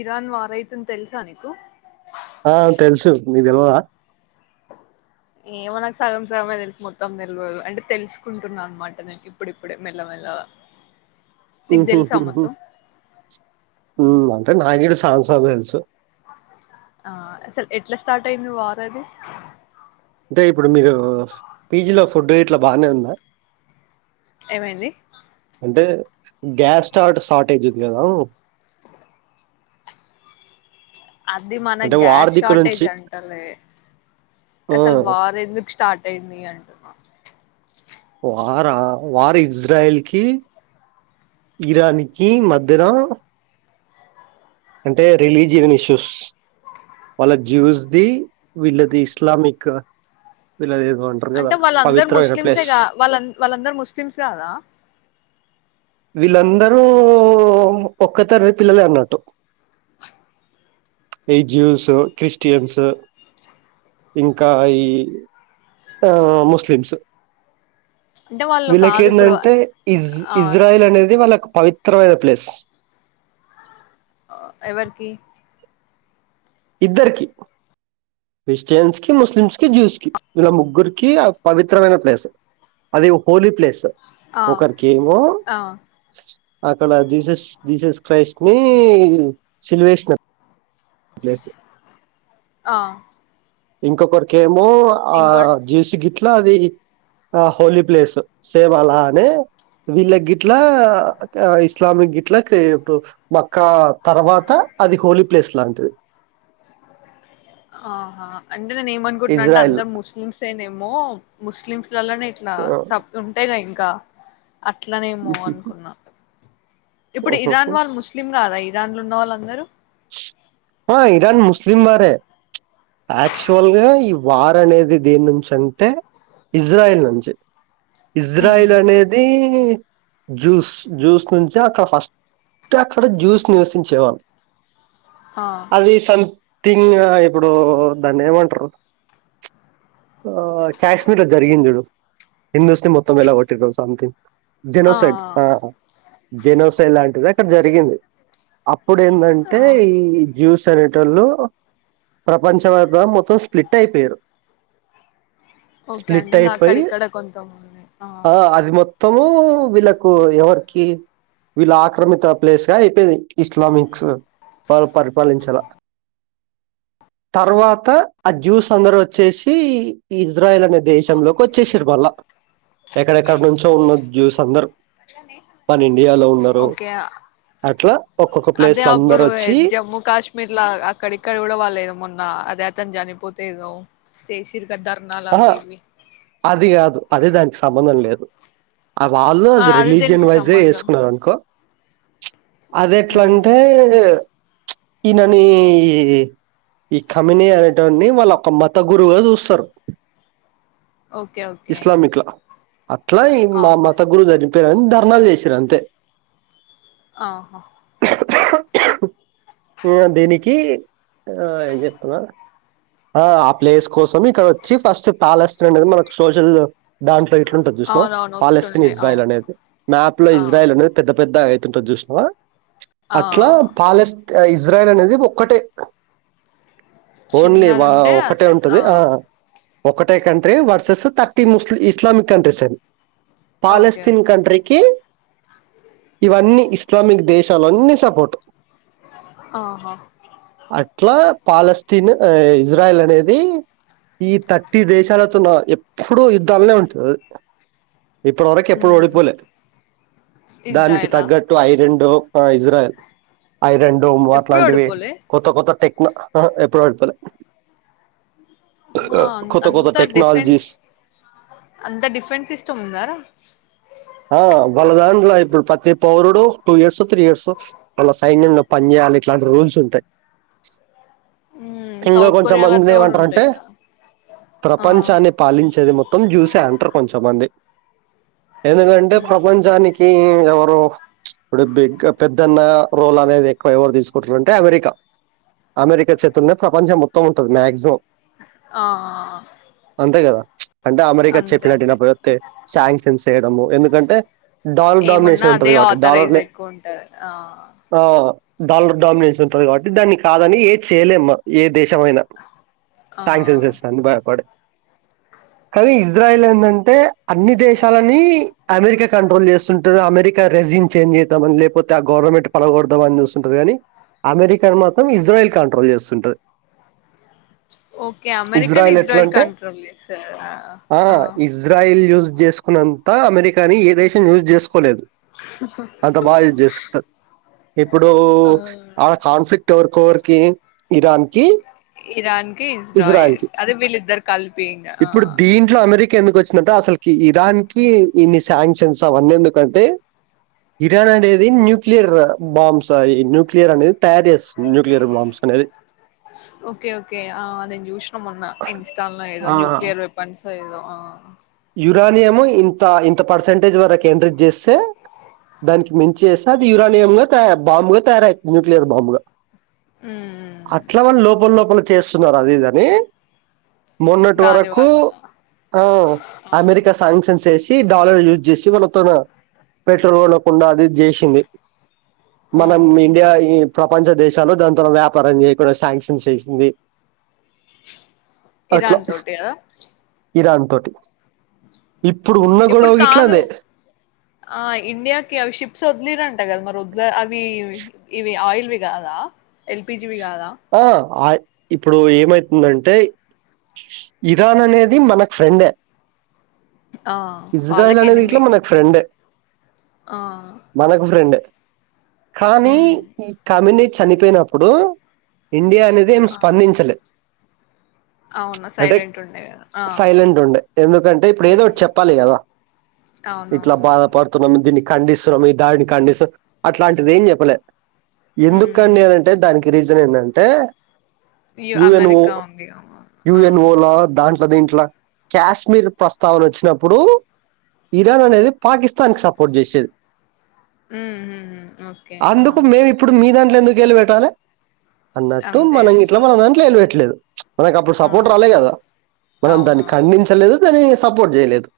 Iran వారైతుంది తెలుసా నీకు ఆ తెలుసు మీ తెలవా ఏమో నాకు సగం సగమే తెలుసి మొత్తం తెలియదు అంటే తెలుసుకుంటున్నా అనమాట నేకు ఇప్పుడిప్పుడే మెల్ల మెల్ల ఓహ అంటే నాగిడు సాన్సబ తెలుసు ఆ అసలు ఎట్లా స్టార్ట్ అయింది వారు అది అంటే ఇప్పుడు మీరు పీజీలో ఫుడ్ రేట్లా బాగానే ఉందా ఏమండి అంటే గ్యాస్ స్ర్ సార్టేజ ఉంది అది మన అంటే వార్ గ్యాస్ దిక్కు నుంచి షార్టేజ్ అంటలే ఆ! అసలు వారు ఎందుకు స్టార్ట్ ఎన్నీ కంటున్నా వార వారు ఇజ్రాయల్ కి ఇరాన్కి మధ్యన అంటే రిలీజియన్ ఇష్యూస్ వాళ్ళ జ్యూస్ది వీళ్ళది ఇస్లామిక్ వీళ్ళది అంటే వాళ్ళందరు ముస్లిమ్సే కా వాళ్ళ వాళ్ళందరు ముస్లిమ్స్ కాదా వీళ్ళందరూ ఒక్క తర పిల్లలే అన్నట్టు జ్యూస్ క్రిస్టియన్స్ ఇంకా ఈ ముస్లిమ్స్ అంటే వాళ్ళు కాదు ఇప్పుడు వీళ్ళకింటంటే ఇజ ఆ ఇజ్రాయిల్ అనేది వాళ్ళకు పవిత్రమైన ప్లేస్ ఎవరికి ఇద్దరికి క్రిస్టియన్స్ కి ముస్లిమ్స్ కి జ్యూస్ కి ఇలా ముగ్గురికి పవిత్రమైన ప్లేస్ అది హోలీ ప్లేస్ ఆ ఒకరికి ఏమో ఆ అక్కడ జీసస్ జీసస్ క్రైస్ట్ ని సిల్వేషిన జేస ఆ ఇంకొకరికే మో ఆ ఇంకోటి జస గ ట్లా అది ఆ హోలీ ప్లేస్ సేమ్ అలా అనే వీళ్ళ గిట్లా ఇస్లామిక్ గిట్ల ఇప్పుడు మక్కా తర్వాత అది హోలీ ప్లేస్ లాంటిది ఆహా అంటే ఏమనుంటున్నానంట ఇజ్రాయిల్. అందరు ముస్లిమ్స్ సేనేమో ముస్లింస్ పలనే ఇట్లా ఆ! సబ్ ఉంటేయిగా ఇ క్క అట్లనేమో హుహుహు. అనుకున్నా ఇప్పుడు ఓహోహో! ఇరాన్ వాళ్ళు ముస్లిం కాదా ఇరాన్ ఉన్న వాళ్ళందరూ ఆ ఇరాన్ ముస్లిం వారే యాక్చువల్గా ఈ వార్ అనేది దేని నుంచి అంటే ఇజ్రాయల్ నుంచి ఉమ్ ఇజ్రాయిల్ అనేది జ్యూస్ జ్యూస్ నుంచి అక్కడ ఫస్ట్ అక్కడ జ్యూస్ నివసించేవాళ్ళం ఆ అది సం థింగ్ ఇప్పుడు దాన్ని ఏమంటారు ఆ కాశ్మీర్ లో జరిగింది చడు హిందూస్ ని మొత్తం ఎ- వెళగొట్టి సంథింగ్ ఆ జెనోసైట్ జెనోసా లాంటిది అక్కడ జరిగింది అప్పుడు ఏంటంటే ఆ టై జ్యూస్ అనేటళ్ళు ప్రపంచమత మొత్తం స్ప్లిట్ అయిపోయారు ఓకే అంటే స్ప్లిట్ ఇంకా అయిపోయి అక్కడక్కడ కొంత ఉంది ఆ! అది మొత్తము వీళ్ళలకు ఎవరికి వీళ్ళ ఆక్రమిత ప్లేస్ గా అయిపోయింది ఇస్లామిక్స్ వాళ్ళు పరిపాలించాల తర్వాత ఆ జ్యూస్ అందరు వచ్చేసి ఇజ్రాయల్ అనే దేశంలోకి వచ్చేసిరు మళ్ళా ఎక్కడెక్కడ నుంచో ఉన్న జ్యూస్ అందరుూ మన ఇండి ఇండియాలో ఉన్నారు ఓకే అట్లా ఒక్కొక్క ప్లేస్ లోందరు ఒ తే జమ్మూ కాశ్మీర్ లో అక్కడిక్కడ కూడా వాళ్ళు ఏద మొన్న అదే అతను చనిపోతు ఏదో చేసిర్ ద్దర్నా ఆహా! అవ్వీ ఇవ్వ అది కాదు అది దానికి సంబంధం లేదు ఆ వాళ్ళు ఆ, అది దేనికి రిలీజియన్ వైజ్ సంబంధం వేసుకున్నారు అనుకో అది ఉమ్ ఎట్లాంటే ప్చ్ ఈయనని ఈ కమినీ అనేటోన్ని వాళ్ళ మత గురువుగా చూస్తరు ఓకే ఓకే ఇస్లామిక్‌ల. అట్లా ఈ మా ఆహా మత గురు జరిగి అందరు ధర్నాలు చేసిన్రు అంతే ఆహా హా హా ఇగ దీనికి ఏం చెప్తున్నా ఆ ప్లేస్ కోసం ఇక్కడ వచ్చి ఫస్ట్ పాలెస్ అనేది మనకు సోషల్ దాంట్లో ఇట్లుంటంది చూసినావా అవునవును పాలెస్తీన్ వస్తుండే ఇజ్రాయిల్ అవును అనేది మ్యాప్ లో ఆ ఇజ్రాయల్ అనేది పెద్ద పెద్ద అట్లుంటది చూసినవా ప్చ్ ఆ అట్లా పాలెస్ ఇగ ఇజ్రాయల్ అనేది ఒక్కటే ఓన్లీ చిన్నది వా ఉంటే ఒకటే అదే ఉంటది ఆ ఒకటే country versus thirty ముస్లి Islamic countries అది ఓకే పాలెస్తీన్ ఓకే కంట్రీకి ఇవన్నీ ఇస్లామిక్ దేశాలన్నీ సపోర్ట్ ఆ హా అట్లా పాలస్తీన్ ఇజ్రాయల్ అనేది ఈ థర్టీ దేశాలతోని ఎప్పుడు యుద్ధాలే ఉంటయి ఇప్పటి వరకు ఎప్పుడు మ్మ్ ఓడిపోలే దానికి ఇజ్రాయలా తగ్గట్టు ఐర్యాండో ఆ ఇజ్రాయిల్ ఐరన్డూమ్ ఎప్పుడు అట్లాంటివి ఓడిపోలే కొత్త కొత్త టెక్న ఆ ఎప్పుడు చెప్పలే అమ్మా అంత డిఫెన్స్ అంత డిఫెన్స్ సిస్టమ్ ఉన్నాదరా ఆ! వాళ్ళ దాంట్లో ఇప్పుడు ప్రతి పౌరుడు టూ ఇయర్స్ త్రీ ఇయర్స్ మన సైన్యంలో పని చేయాలి ఇట్లాంటి రూల్స్ ఉంటయి మ్మ్ ఇంకా సౌత్ కొంత కొరియాలో మందిని అట్లా కూడా ఉంటాయి ఏమంటారంటే కదా ఆ ప్రపంచాన్ని పాలించేది మొత్తం జ్యూసే అంటర్ కొంత మంది ఎందుకంటే మ్మ్ ప్రపంచానికి ఎవరు ప్చ్ ఇప్పుడు బిగ్ పెద్దన్నా రోల్ అనేది ఎక్కువ ఎవరు తీసుకుంటారంటే అమెరికా, అమెరికా చేతుల్నే ప్రపంచం మొత్తం ఉంటుంది మాక్సిమం అంతే గదా! ఆఆ అంటే అమెరికా చెప్పినట్టు వినకపోతే శాంగ్సన్స్ చేయడము ఎందుకంటే డాలర్ ఏమున్నా డామినేషన్ అదే ఉంటది గాబట్టి. డాలర్ ఆథరైజ్ ఎక్కువ ఉంటది ఆ ఆ! డాలర్ డామినెన్స్ ఉంటది కాబట్టి దాన్ని కాదని ఏది చేయలేమ్మ ఏ దేశమయినా ట్యాంక్ ఆ సెన్సెస్ అని భయపడే కానీ ఇజ్రాయల్ ఎందంటే అన్ని దేశాలని అమెరికా కంట్రోల్ చేస్తుంటది అమెరి రెజీమ్ చేంజ్ చేద్దామని లేపోతే ఆ గవర్నమెంట్ పలగొడదామని చూస్తుంటది కాని అమెరికాను మాత్రం ఇజ్రాయల్ కంట్రోల్ చేస్తుంటది ఓకే అమెరికన్ ఇజ్రాయెల్ కంట్రోల్ చేస్తాదా ఆ! ఇజ్రాయెల్ యూజ్ జేసుకున్నంత అమెరికాని ఏ దేశం యూజ్ చేస్ కోలేదు అంత బాగా యుజ్ చేసుకుంటది ఇప్పుడు ఆ ఆ కాన్ఫ్లిక్ట్ ఎవరు కోర్కి ఇరాన్ కి ఇరాన్ ఇజ్రాయిల్ అదే వీళ్ళిద్దరు కలిపి ఇంగ ఆ ఇప్పుడు దీంట్లో అమెరికా ఎందుకు వచ్చిందంటే అసలుకి ఇరాన్ కి ఇన్ని శాంక్షన్స్ అవన్నీ ఎందుకంటే ఇరాన్ అనేది న్యూక్లియర్ బాంస్ న్యూక్లియర్ అనేది తయారు చేస్తుంది న్యూక్లియర్ బాంబ్స్ అనేది ఓకే ఓకే ఆ నేను చూసినా మొన్న ఇన్స్ట్ లో ఎదో ఆ, న్యూక్లియర్ వేపన్స్ స ఏదో ఆ యురాని ఏమో ఇంత ఇంత పర్సంటేజ్ వరకు ఎంటర్ జేస్తే దానికి మించి చేస్తే అది యురానియంగా తయా బాంబుగా తయారైతుంది న్యూక్లియర్ బాంబుగా ఉమ్ అట్లా వాళ్ళు లోపల లోపలికి చేస్తున్నారు అదిదని మొన్నటి దాని వరకు వల్ల ఆ అమెరికా శాంక్షన్స్ ఏసి టి డాలర్ యూజ్ చేసి వాళ్ళతోన పెట్రోల్ కొనకుండా అది ఇది చేసింది ఆ మనం ఇండియా ఈ ప్రపంచ దేశాలో దాని తోనా వ్యాపారం చేయకుండా శాంక్షన్ చేసింది అట్లా ఇరాన్ తోటి కద ఇరాన్ తోటి ఇప్పుడు ఉ ఉన్న ఇప్పుడు గొడవ కాదు ఇట్లానే ఆ ఇండియాకి అవి షిప్స్ వదిలిరంట కదా మరి వ జ అది వి ఇవి ఇవి ఆయిల్ ఇవి కాదా ఎల్పిజి జీవి కాదా ఆ ఆ- ఇప్పుడు ఏమైతుందంటే ఇరాన్ అనేది మనకు ఫ్రెండే ఆ ఇజ్రాయల్ వాళ్ళకి అనేది ఇట్లా ఎనిమి మనకు ఫ్రెండే ఆ మదకు ఫ్రెండ్ కానీ ఉమ్ ఈ కమ్యూనిటి చనిపోయినప్పుడు ఇండియా అనేది ఏం ఆ స్పందించలే అవును అంటే సైలెంట్ ఉండే కదా ఆ సైలెంట్ ఉండా ఎందుకంటే ఇప్పుడు ఏదో ఉమ్ ఒకటి చెప్పాలి కదా ఇట్లా అవునవును బాధపడుతున్నాము దీనిక్ ఖండిస్తున్నాం ఈ దారిని ఖండిస్తాం అట్లాంటిది ఏం చెప్పల ఎందుకు ఉమ్ కన్యారు అంటే దానికి రీజ్ [unintelligible] ఏందంటే ఈ అమెరికా వుంది ఆ తప్ప దీంట్లో కాశ్మీర్ ప్రస్తావన వచ్చినప్పుడు ఇరాన్ అనేది పాకిస్తాన్ కి సపోర్ట్ చేసేది ఉ హు హు ఓకే ఆ గేలూ వెేటాలే అన్నట్టు అంతే మనం గిట్లా మన అనిపిస్తది దాంట్లో ఏలు వెట్టలేదు మనకు అప్పుడు ఆ సపోర్ట్ రాలే కదా మనం దాన్ని అవునవును ఖండించలేదు దాని సపోర్ట్ జేయలేదు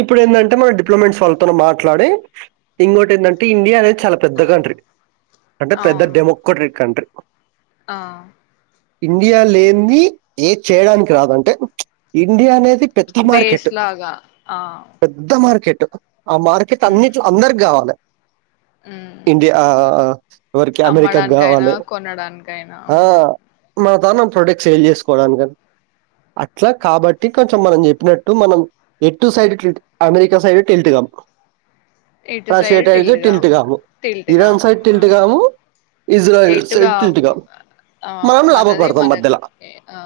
ఇప్పుడు ఏందంటే మనం డిప్లమెన్స్ వాళ్ళతో మాట్లాడి ఇంకోటి ఏందంటే ఇండియా అనేది చాలా పెద్ద కంట్రీ అంటే పెద్ద అవును డెమోక్రటిక కంట్రి ఆ ఇండియా లేనిది ఏది చేయడానికి రాదు అంటే ఇండియా అనేది ది పెద్ద బేస్ మార్కెట్ లాగా ఆ పెధ్ధ మార్కెట్ టు కు ఆ మార్కెట్ ఉమ్ అన్నిట్లో అందరికి గావాలె ఉమ్ ఇండియా అ ఆ ఎవరికి అమెరికాకి అమ్మడానికైనా కావాలి కొనడానికైనా ఆ ఉమ్ మన దానం ప్రోడక్ట్ సేల్ చేసుకోవడానికి అట్లా కాబట్టి కొంచెం మనం చెప్పినట్టు మనం ఎటు సైడ్ అమెరికా సైడ్ ట ఎల్టిగాం ఇటు సైడ్ టేల్టు గాము టెల్టుగాము టేల్టు గాము ఇజ్రాయెల్ సైడ్ టెల్టు గొము ఆ మనము మనది లాభపడతాం మన మధ్యలో ఆ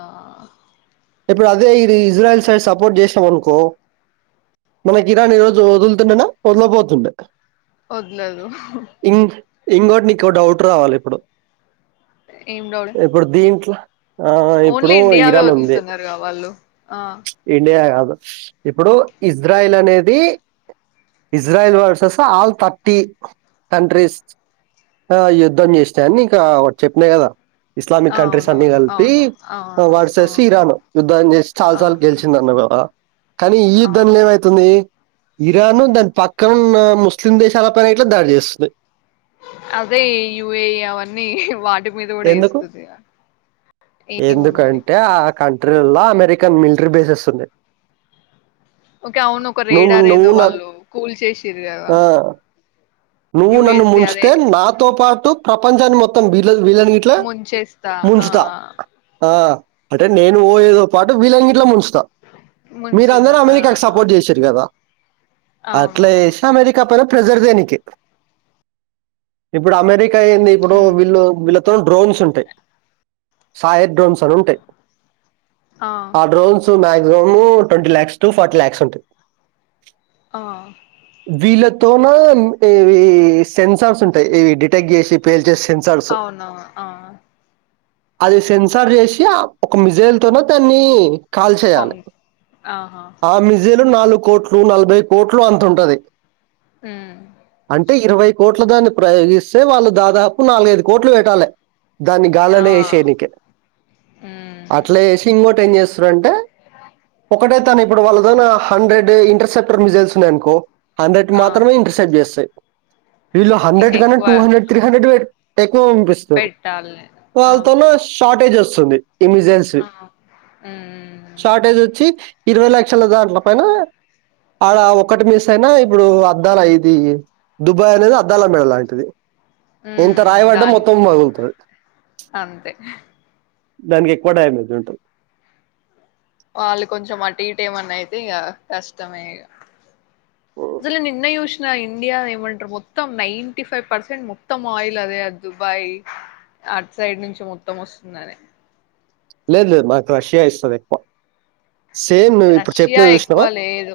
ఇప్పుడు అదే ఇది ఇజ్రాయిల్ సైడ్ సపోర్ట్ చేసినాం అనుకో మనకి ఇరాన్ ఈరోజు వదులుతుండేనా వదిలపోతుండే వద్లదు ఇంగోటి నీకు ఓ డౌట్ రావాలి ఇప్పుడు ఏం డౌట్ ఇప్పుడు దీంట్లో ఆ ఓన్లీ ఇప్పుడు ఇండియావే ఇరాన్ ఉంది. వదులుతున్నారుగా వాళ్ళు ఆ చ్ ఇండియా కాదు. ఇప్పుడు ఇజ్రాయిల్ అనేది Israel versus all thirty countries. ఆ యుద్ధం చేస్తా అని ఇకా ఒకటి చెప్పినా కదా. ఇస్లామిక్ కంట్రీస్ అన్ని అవునవును కలిపి అవును అవును ఆ వార్సేసి ఇరాన్ యుద్ధం చేసి ఆ చాలాసార్లు గెలిచిందిన్నరు. ఆ కానీ ఈ ఆ యుద్ధంలో ఏమైతుంది ఇరాన్ దాని పక్కన న్నాము ముస్లిం దేశాల పైన ఇట్లా దాడి చేస్తుంది. అదే యువే యవన్నీ వా ఇంటి మీద ఎందుకు ఎస్తుంది ఇగ ఏమో మరి ఎందుకంటే ఆ కంట్రీలలో అమెరికన్ మిలిటరీ బేసెస్ ఉన్నాయ్. ఓకే అవును ఒక రేడ రె ఏదో వాళ్ళు కూల్ చేసిరు కదా. ఆ, నువ్వు నన్ను యుఎస్ది అదే ముంచితే నాతో పా తు ప్రపంచాన్ని మొత్తం బి వీలన్ ఇట్లా వీళ్ళని ఇట్లా ముంచేస్తా ఆ ముంచుత ఆ అంటే నేను ఓ ఏదో పాటు వీళ్లంగిట్ల ముంచు త ముంచేదా మీరందరు ఆ అమెరికాకి సపోర్ట్ చేసిరు కదా. అట్ల అవునవును ఏషి అమెరికా పద ప్రెజర్ దేనికి ఇప్పుడు అమెరిక్ కైయింది ఇప్పుడు ఉమ్ వీళ్ళు త్తం డ్రోన్స్ ఉంటాయి. సాయ డ్రోన్స్ అని ఉంటాయి ఆ డ్రోన్స్ మ్యా రోము twenty lakhs to forty lakhs ఉంట ఆ తుమా లేమ్ ఇవి సెన్సార్స్ ఉంటాయి ఇవి డిటెక్ట్ చేసి పేల్చేసి అవునవును ఆ అది సెన్సార్ చేసి ఆ ఒక మిజైల్ తోనోతన్ని పం కాల్చేయాలి ఆహా ఆ మిజైలు నాలుగు కోట్లు నలభై కోట్లు అంత ఉంటది హమ్ అంటే ఇరవై కోట్ల దాన్ని ప్రయోగిస్తే వాళ్ళు దాదాపు నాలుగైదు కోట్లు వేట్టాలి దాన్ని ఆ గాల్లోన ఏసైనికె ఉమ్ అట్లా వేసి ఇంకోటి ఏం చేస్త శ్రంటే ఒకటే తను ఇప్పుడు వాళ్ళతోనా హండ్రెడ్ ఇంటర్సెప్టర్ మిజైల్స్ ఉన్నాయనుకో హండ్రెడ్ ఆ మాత్రమే ఇంటర్సెప్ట్ చేస్ వీటీలో హండ్రెడ్ కన్నా ఇంకెక్కువ టూ హండ్రెడ్ త్రీ హండ్రెడ్ ఎక్కువ పంపిస్తారు పెట్టాలి ఆ, వాళ్ళతోనా ఓకే షార్టేజ్ వస్తుంది వస్తుంది ఇమిజెన్స్ ఆ ఉమ్ షార్టేజ్ అచ్చి ఇరవై లక్షల దాంట్లో పైన ఆడ ఒకటి మిస్ అయినా ఇప్పుడు అద్దాలుయిది దుబాయ్ అనేది అద్దాల మేడ లాంటిది ఎంత ఉమ్ రాయవాడ్డ దానికి మొత్తం పగుల్తది అంతే దానికి ఎక్కువ టైమింగ్ ఉంటది వాళ్ళు కొంచెం అటు ఇటు ఏమన్నా అయితే ఇక కష్టమే ఇక అసలు నిన్న చూసిన ఇండియా ఏమంటారు మొత్తం నైంట ఫైవ్ పర్సెంట్ మొత్తం ఆయిల్ అదే ఆ దుబాయ్ అటు సైడ్ నుంచి మొత్తం వస్తుంది లేదు లేదు నాకు రష్యా ఇస్తుంది ఎక్కువ సేమ్ నువ్వు ఇప్పుడు రష్యా చెప్పిన ఎక్కువ చూసినావా లేదు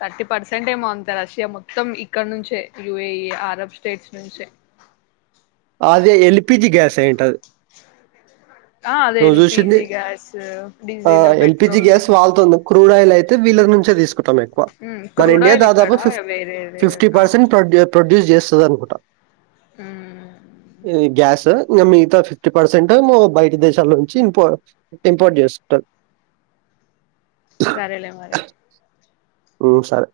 థర్టీ పర్సెంట్ ఏమో రష్యా మొత్తం ఇక్కడ నుంచే యూఏ ఐ అరబ్ స్టేట్స్ నుంచే అదే ఎల్పిజి గ్యాస్ అయి ఉంటాది ఆ అదే చూసింది ఎల్పిజి గ్యాస్ ఆ డీజిల్ ఎల్పిజి పెట్రోల్ గ్యాస్ వాళ్ళతో క్రూడ్ ఆయిల్ వీళ్ళ నుంచే తీసుకుంటం ఎక్కువ ఉమ్ మన ఇండియా క్రూడాయిల్ ఇక్కడ దాదాపు ఫిఫ్ వేరేది ఫిఫ్టీ ఆ పర్సెంట్ ప్రొడ్యూస్ చేస్తే ఇస్తదనుకుంటా ఉ గ్యాస్ ఇంగా మిగతా ఫిఫ్టీ పర్సెంట్ బయట దేశాల నుంచి ఇం ఇంపోర్ట్ చేస్తూ ఉంటారు సరేలే మరి ఉ సరే